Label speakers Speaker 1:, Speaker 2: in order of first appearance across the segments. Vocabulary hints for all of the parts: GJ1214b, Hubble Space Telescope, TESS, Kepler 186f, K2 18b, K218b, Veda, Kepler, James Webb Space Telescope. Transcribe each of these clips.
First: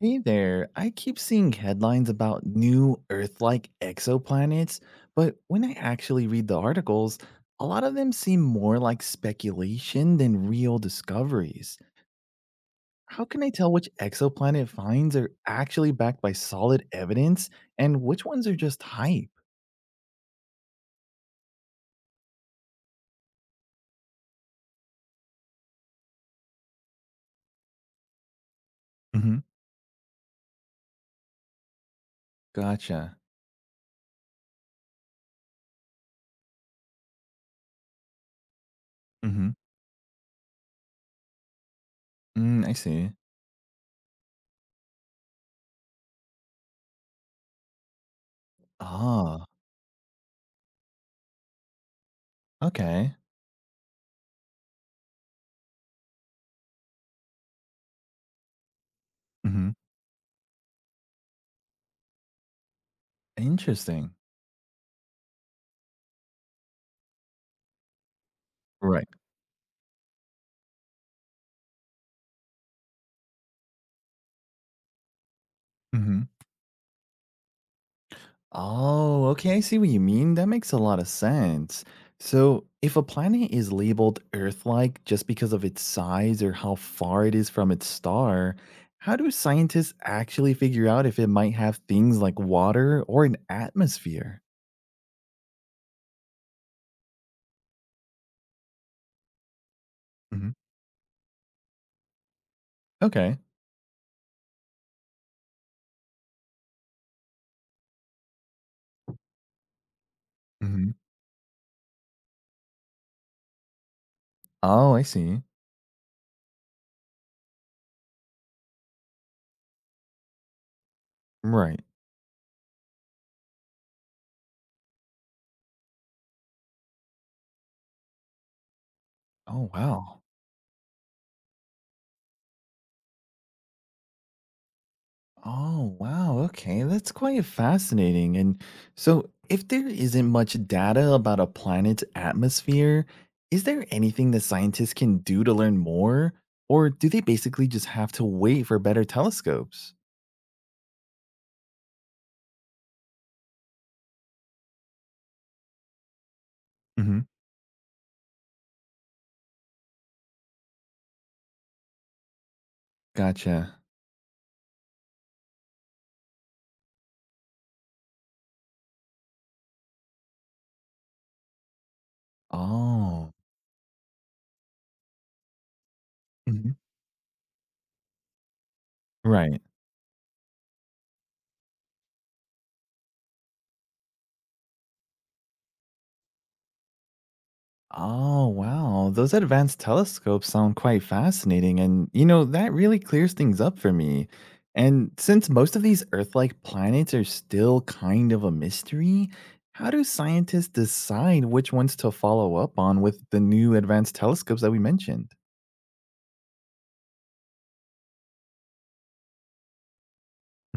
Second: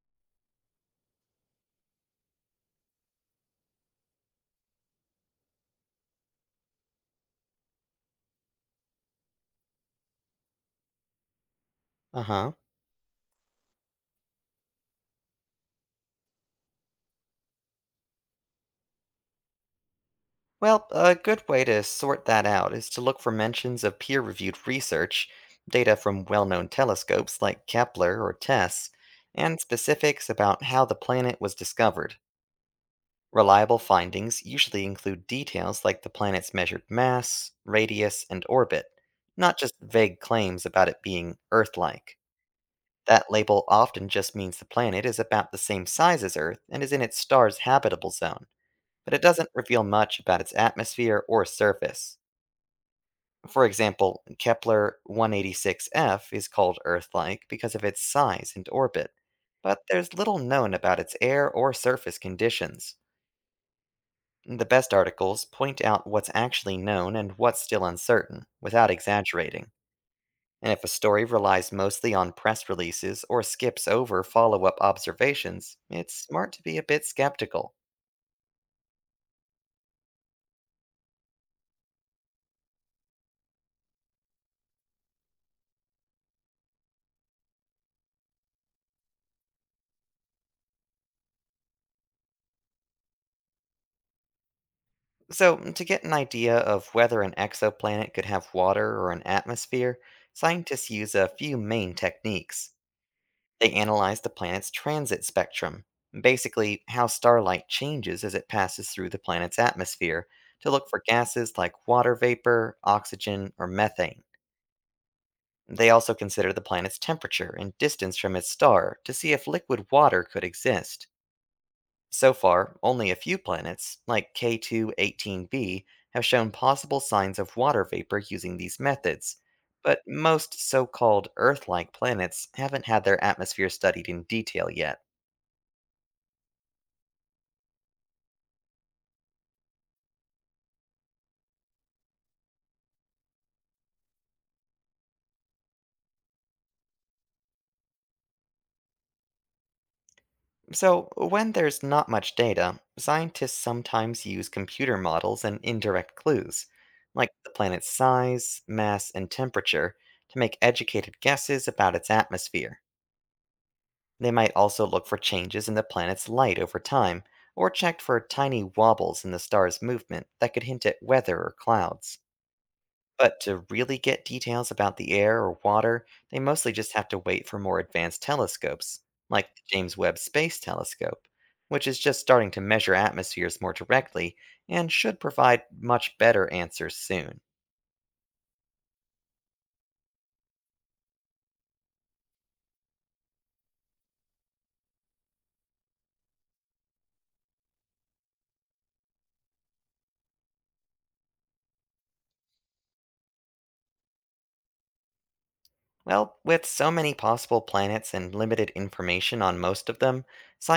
Speaker 1: Hey there, I keep seeing headlines about new Earth like exoplanets, but when I actually read the articles, a lot of them seem more like speculation than real discoveries.
Speaker 2: Uh huh.
Speaker 1: How can I tell which exoplanet finds are actually backed by solid evidence and which ones are just hype?
Speaker 2: Well, a good way to sort that out is to look for mentions of peer reviewed research, data from well known telescopes like Kepler or TESS,
Speaker 1: hmm
Speaker 2: and specifics about how the planet was discovered.
Speaker 1: Gotcha.
Speaker 2: Reliable findings usually include details like the planet's measured mass, radius, and orbit,
Speaker 1: hmm
Speaker 2: not just vague claims about it being Earth like.
Speaker 1: Mm, I see.
Speaker 2: That label often just means the planet is about the same size as Earth and is in its star's habitable zone, but it
Speaker 1: Ah,
Speaker 2: doesn't reveal much about its atmosphere or surface.
Speaker 1: okay.
Speaker 2: For example, Kepler 186f is called Earth like because of its size and orbit,
Speaker 1: hmm
Speaker 2: but there's little known about its air or surface conditions.
Speaker 1: Interesting.
Speaker 2: The best articles point out what's actually known and what's still uncertain, without
Speaker 1: Right.
Speaker 2: exaggerating. And if a story relies mostly on press releases or skips over follow up observations, it's smart to be a bit skeptical.
Speaker 1: Oh, okay. I see what you mean. That makes a lot of sense. So, if a planet is labeled Earth like just because of its size or how far it is from its star, how do scientists actually figure out if it might have things like water or an atmosphere?
Speaker 2: So, to get an idea of whether an exoplanet could have water or an atmosphere,
Speaker 1: hmm
Speaker 2: scientists use a few main techniques.
Speaker 1: Okay.
Speaker 2: They analyze the planet's transit spectrum, basically, how starlight changes as it passes through the planet's atmosphere, to look
Speaker 1: hmm
Speaker 2: for gases like water vapor, oxygen, or methane.
Speaker 1: Oh, I see.
Speaker 2: They also consider the planet's temperature and distance from its star to see if liquid water could exist.
Speaker 1: Right.
Speaker 2: So far, only a few planets, like K2 18b, have shown possible signs of water vapor using these methods,
Speaker 1: Oh,
Speaker 2: but
Speaker 1: wow.
Speaker 2: most so called Earth like planets haven't had their atmosphere studied in detail yet.
Speaker 1: Oh, wow. Okay. That's quite fascinating. And so, if there isn't much data about a planet's atmosphere, is there anything that scientists can do to learn more? Or do they basically just have to wait for better telescopes?
Speaker 2: So, when there's not much data, scientists sometimes use computer models and indirect clues,
Speaker 1: hmm
Speaker 2: like the planet's size, mass, and temperature, to make educated guesses about its atmosphere.
Speaker 1: Gotcha.
Speaker 2: They might also look for changes in the planet's light over time, or check for tiny wobbles in the star's movement that could hint at weather or clouds.
Speaker 1: Oh,
Speaker 2: But to really get details about the air or water, they mostly
Speaker 1: mhm.
Speaker 2: just have to wait for more advanced telescopes, like
Speaker 1: Right.
Speaker 2: the James Webb Space Telescope, which is just starting to measure atmospheres more directly and should provide much better answers soon.
Speaker 1: Oh, wow. Those advanced telescopes sound quite fascinating. And, that really clears things up for me. And since most of these Earth like planets are still kind of a mystery, how do scientists decide which ones to follow up on with the new advanced telescopes that we mentioned?
Speaker 2: Well, with so many possible planets and limited information on most of them,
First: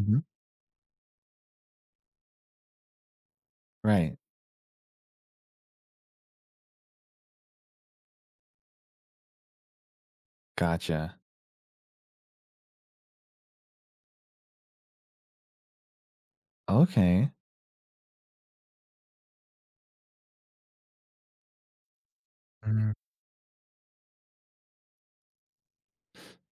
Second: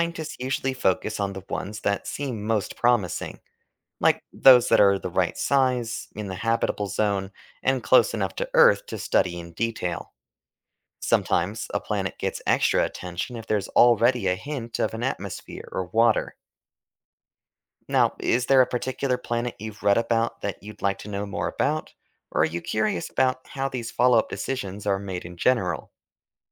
Speaker 1: Mhm.
Speaker 2: usually focus on the ones that seem most promising,
Speaker 1: Right.
Speaker 2: like those that are the right size, in the habitable zone, and close enough to Earth to study in detail.
Speaker 1: Gotcha.
Speaker 2: Sometimes a planet gets extra attention if there's already a hint of an atmosphere or water.
Speaker 1: Okay.
Speaker 2: Now, is there a particular planet you've read about that you'd like to know more about? Or are you curious about how these follow up decisions are made in general?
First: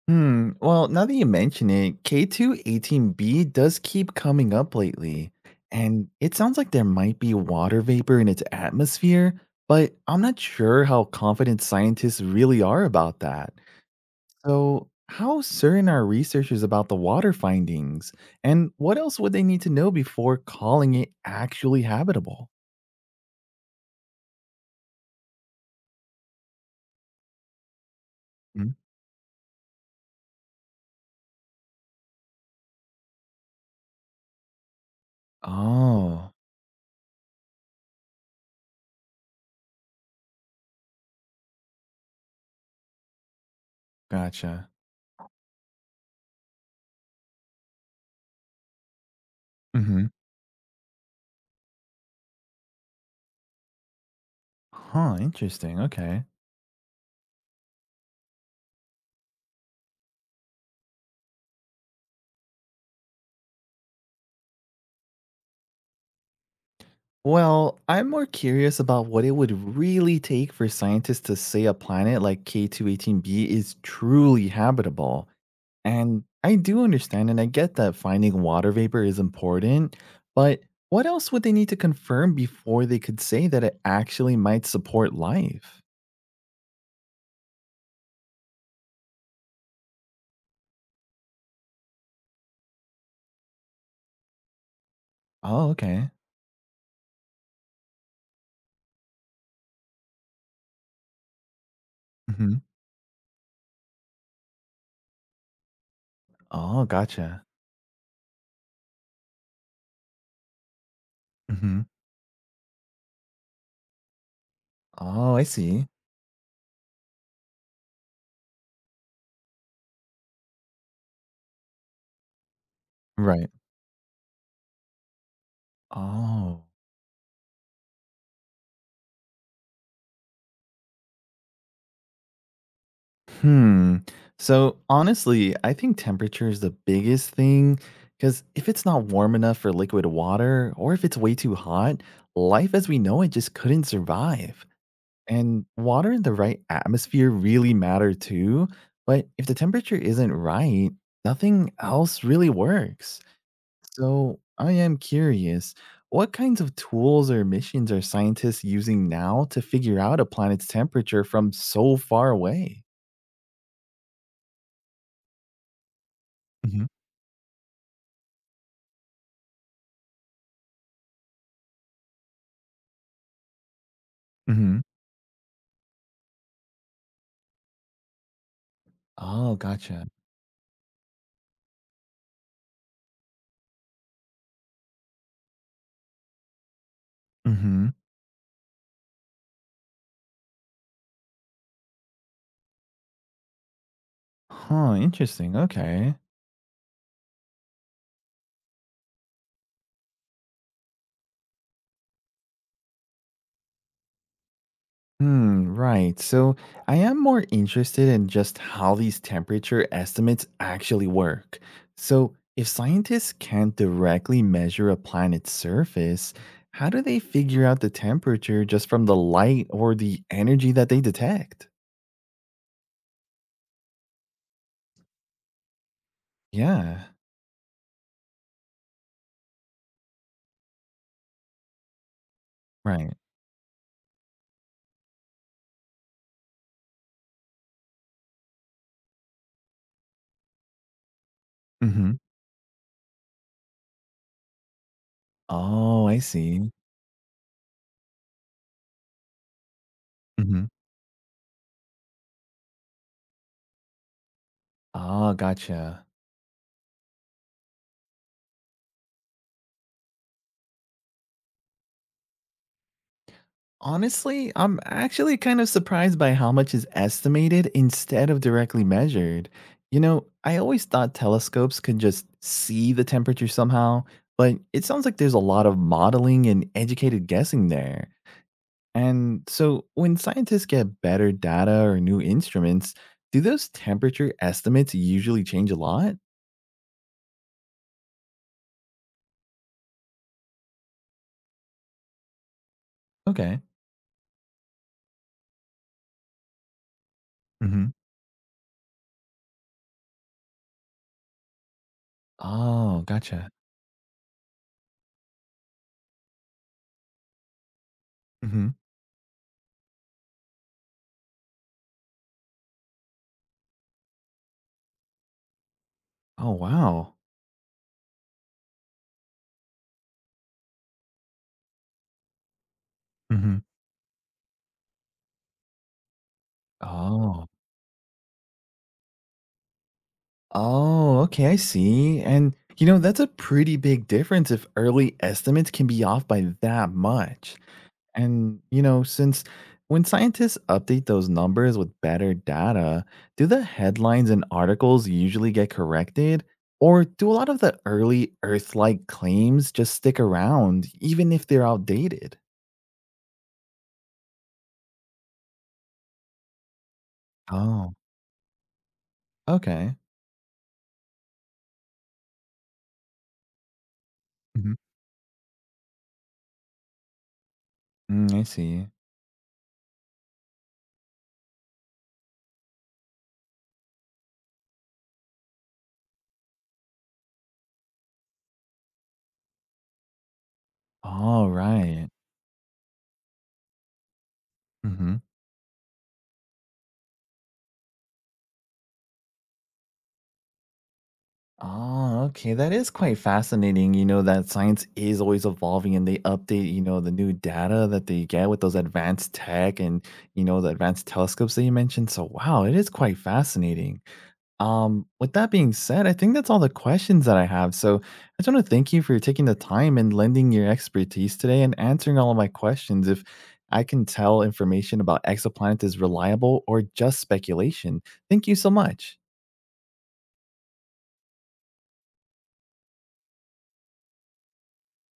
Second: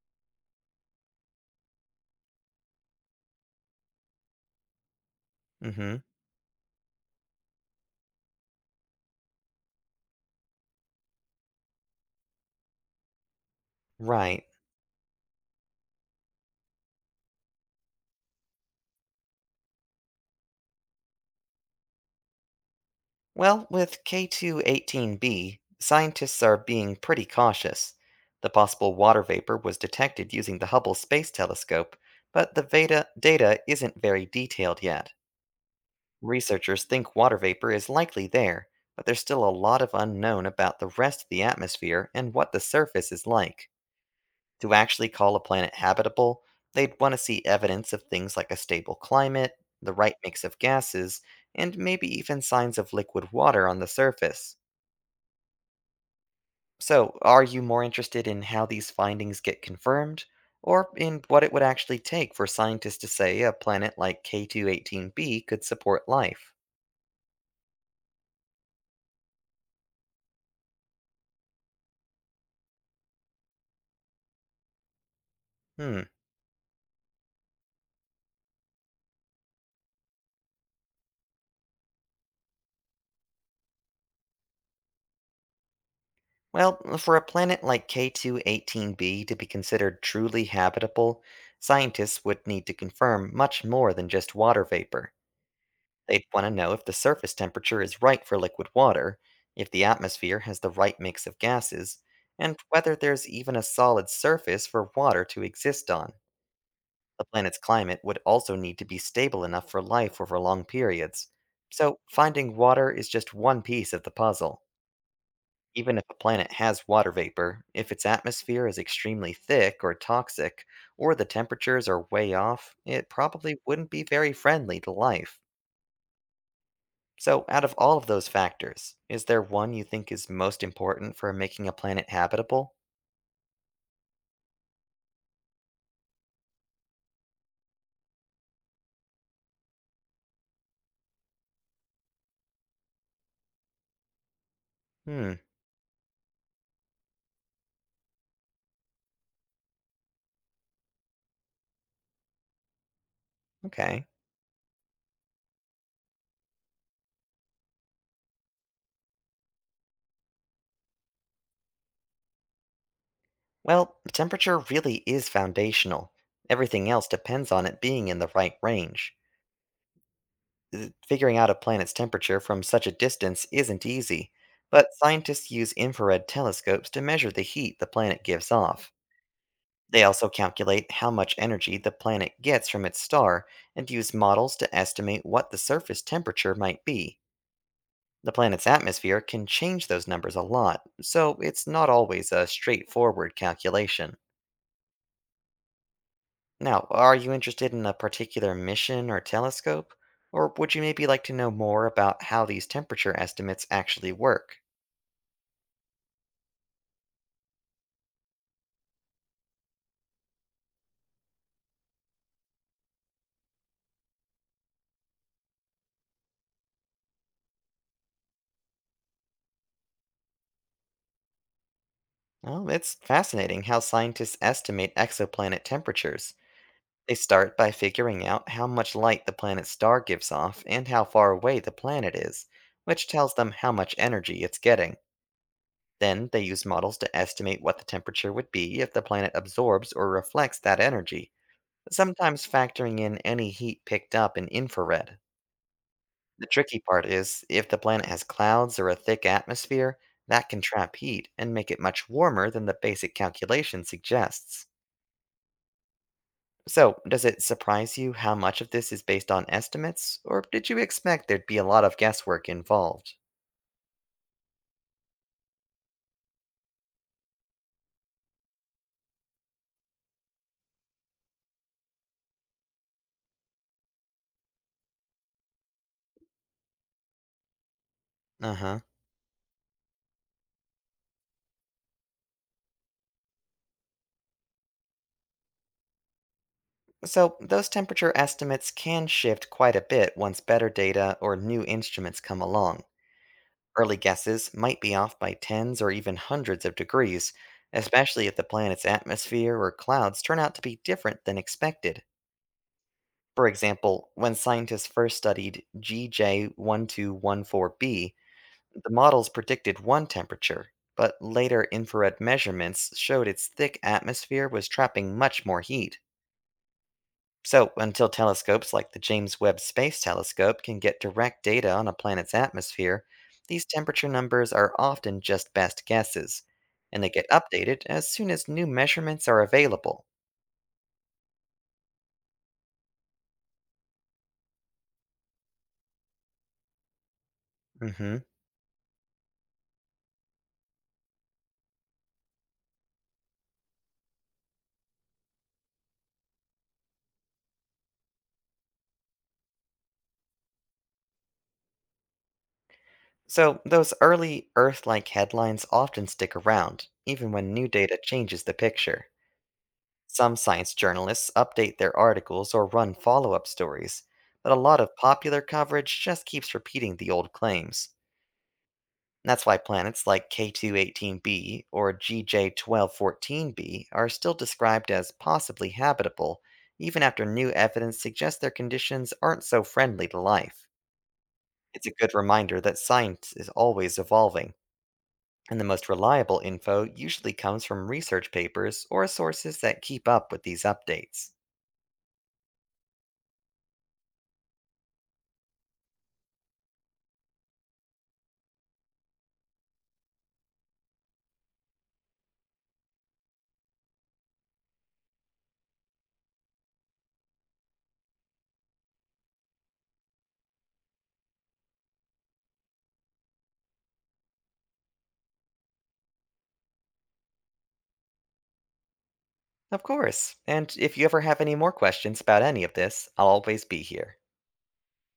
Speaker 1: Hmm. Well, now that you mention it, K218b does keep coming up lately,
Speaker 2: Mm hmm.
Speaker 1: and it sounds like there might be water vapor in its atmosphere, but I'm not sure how confident scientists really are about that.
Speaker 2: Right.
Speaker 1: So, how certain are researchers about the water findings, and what else would they need to know before calling it actually habitable?
Speaker 2: Well, with K218b, scientists are being pretty cautious. The
Speaker 1: Mm.
Speaker 2: possible water vapor was detected using the Hubble Space Telescope, but the Veda data isn't very detailed yet.
Speaker 1: Oh,
Speaker 2: Researchers think water vapor is likely there, but there's still a lot of unknown about the rest of the atmosphere and what the surface is like.
Speaker 1: gotcha.
Speaker 2: To actually call a planet habitable, they'd want to see evidence of things like a stable climate, the
Speaker 1: hmm
Speaker 2: right mix of gases, and maybe even signs of liquid water on the surface.
Speaker 1: Huh, interesting. Okay.
Speaker 2: So, are you more interested in how these findings get confirmed, or in what it would actually take for scientists to say a planet like K218b could support life?
Speaker 1: Well, I'm more curious about what it would really take for scientists to say a planet like K218b is truly habitable.
Speaker 2: Hmm.
Speaker 1: And I do understand and I get that finding water vapor is important, but what else would they need to confirm before they could say that it actually might support life?
Speaker 2: Well, for a planet like K218b to be considered truly habitable, scientists would need to confirm much more than just water vapor.
Speaker 1: Oh, okay.
Speaker 2: They'd want to know if the surface temperature is right for liquid water, if the atmosphere has the right mix of gases, and
Speaker 1: hmm
Speaker 2: whether there's even a solid surface for water to exist on.
Speaker 1: Oh,
Speaker 2: The
Speaker 1: gotcha.
Speaker 2: planet's climate would also need to be stable enough for life over long periods.
Speaker 1: hmm
Speaker 2: So, finding water is just one piece of the puzzle.
Speaker 1: Oh, I see.
Speaker 2: Even if a planet has water vapor, if its atmosphere is extremely thick or toxic, or the temperatures are way off, it
Speaker 1: Right.
Speaker 2: probably wouldn't be very friendly to life.
Speaker 1: Oh.
Speaker 2: So, out of all of those factors, is there one you think is most important for making a planet habitable?
Speaker 1: Hmm. So honestly, I think temperature is the biggest thing because if it's not warm enough for liquid water or if it's way too hot, life as we know it just couldn't survive.
Speaker 2: Hmm,
Speaker 1: And water in the right atmosphere really matter too. But if the temperature isn't right, nothing else really works.
Speaker 2: okay.
Speaker 1: So I am curious, what kinds of tools or missions are scientists using now to figure out a planet's temperature from so far away?
Speaker 2: Well, temperature really is foundational. Everything else depends on it being in the right range. Figuring out a planet's temperature from such a distance isn't easy,
Speaker 1: hmm
Speaker 2: but scientists use infrared telescopes to measure the heat the planet gives off.
Speaker 1: Oh,
Speaker 2: They
Speaker 1: gotcha.
Speaker 2: also calculate how much energy the planet gets from its star and use models to estimate what the surface temperature might be.
Speaker 1: Mm-hmm.
Speaker 2: The planet's atmosphere can change those numbers a lot, so it's not always a straightforward calculation.
Speaker 1: Huh, interesting. Okay.
Speaker 2: Now, are you interested in a particular mission or telescope? Or would you maybe like to know more about how these temperature estimates actually work?
Speaker 1: Hmm, right. So I am more interested in just how these temperature estimates actually work. So if scientists can't directly measure a planet's surface, how do they figure out the temperature just from the light or the energy that they detect?
Speaker 2: Well, it's fascinating how scientists estimate exoplanet temperatures.
Speaker 1: Yeah,
Speaker 2: They start by figuring out how much light the planet's star gives off and how far away the planet is, which
Speaker 1: right.
Speaker 2: tells them how much energy it's getting. Then they use models to estimate what the temperature would be if the planet absorbs or reflects that energy,
Speaker 1: Mm-hmm.
Speaker 2: sometimes factoring in any heat picked up in infrared.
Speaker 1: Oh, I
Speaker 2: The
Speaker 1: see.
Speaker 2: tricky part is if the planet has clouds or a thick atmosphere, that can
Speaker 1: Mm-hmm.
Speaker 2: trap heat and make it much warmer than the basic calculation suggests.
Speaker 1: Ah, gotcha.
Speaker 2: So, does it surprise you how much of this is based on estimates, or did you expect there'd be a lot of guesswork involved?
Speaker 1: Honestly, I'm actually kind of surprised by how much is estimated instead of directly measured. I always thought telescopes could just see the temperature somehow, but it sounds like there's a lot of modeling and educated guessing there.
Speaker 2: Uh huh.
Speaker 1: And so when scientists get better data or new instruments, do those temperature estimates usually change a lot?
Speaker 2: So, those temperature estimates can shift quite a bit once better data or new instruments come along.
Speaker 1: Okay.
Speaker 2: Early guesses might be off by tens or even hundreds of degrees,
Speaker 1: hmm
Speaker 2: especially if the planet's atmosphere or clouds turn out to be different than expected.
Speaker 1: Oh,
Speaker 2: For
Speaker 1: gotcha.
Speaker 2: example, when scientists first studied GJ1214b,
Speaker 1: hmm
Speaker 2: the models predicted one temperature, but later infrared measurements showed its thick atmosphere was trapping much more heat.
Speaker 1: Oh, wow.
Speaker 2: So, until telescopes like the James Webb Space Telescope can get direct data on a planet's atmosphere,
Speaker 1: hmm
Speaker 2: these temperature numbers are often just best guesses, and they get
Speaker 1: Oh.
Speaker 2: updated as soon as new measurements are available.
Speaker 1: Oh, okay, I see. And that's a pretty big difference if early estimates can be off by that much.
Speaker 2: hmm
Speaker 1: And you know, since when scientists update those numbers with better data, do the headlines and articles usually get corrected? Or do a lot of the early Earth like claims just stick around, even if they're outdated?
Speaker 2: So, those early Earth like headlines often stick around, even when new
Speaker 1: Oh,
Speaker 2: data changes the picture.
Speaker 1: okay.
Speaker 2: Some science journalists update their articles or run follow up stories, but a
Speaker 1: Mhm.
Speaker 2: lot of popular coverage just keeps repeating the old claims.
Speaker 1: Mm, I see.
Speaker 2: That's why planets like K218b or GJ1214b are still described as possibly habitable, even after new evidence suggests their conditions aren't so friendly to life.
Speaker 1: All
Speaker 2: It's a
Speaker 1: right.
Speaker 2: good reminder that science is always evolving,
Speaker 1: Mhm.
Speaker 2: and the most reliable info usually comes from research papers or sources that keep up with these updates.
Speaker 1: Oh, okay. That is quite fascinating, that science is always evolving and they update, the new data that they get with those advanced tech and, the advanced telescopes that you mentioned. So, wow, it is quite fascinating. With that being said, I think that's all the questions that I have. So, I just want to thank you for taking the time and lending your expertise today and answering all of my questions. If I can tell information about exoplanets is reliable or just speculation, thank you so much.
Speaker 2: Of course, and if you ever have any more questions about any of this, I'll always be here.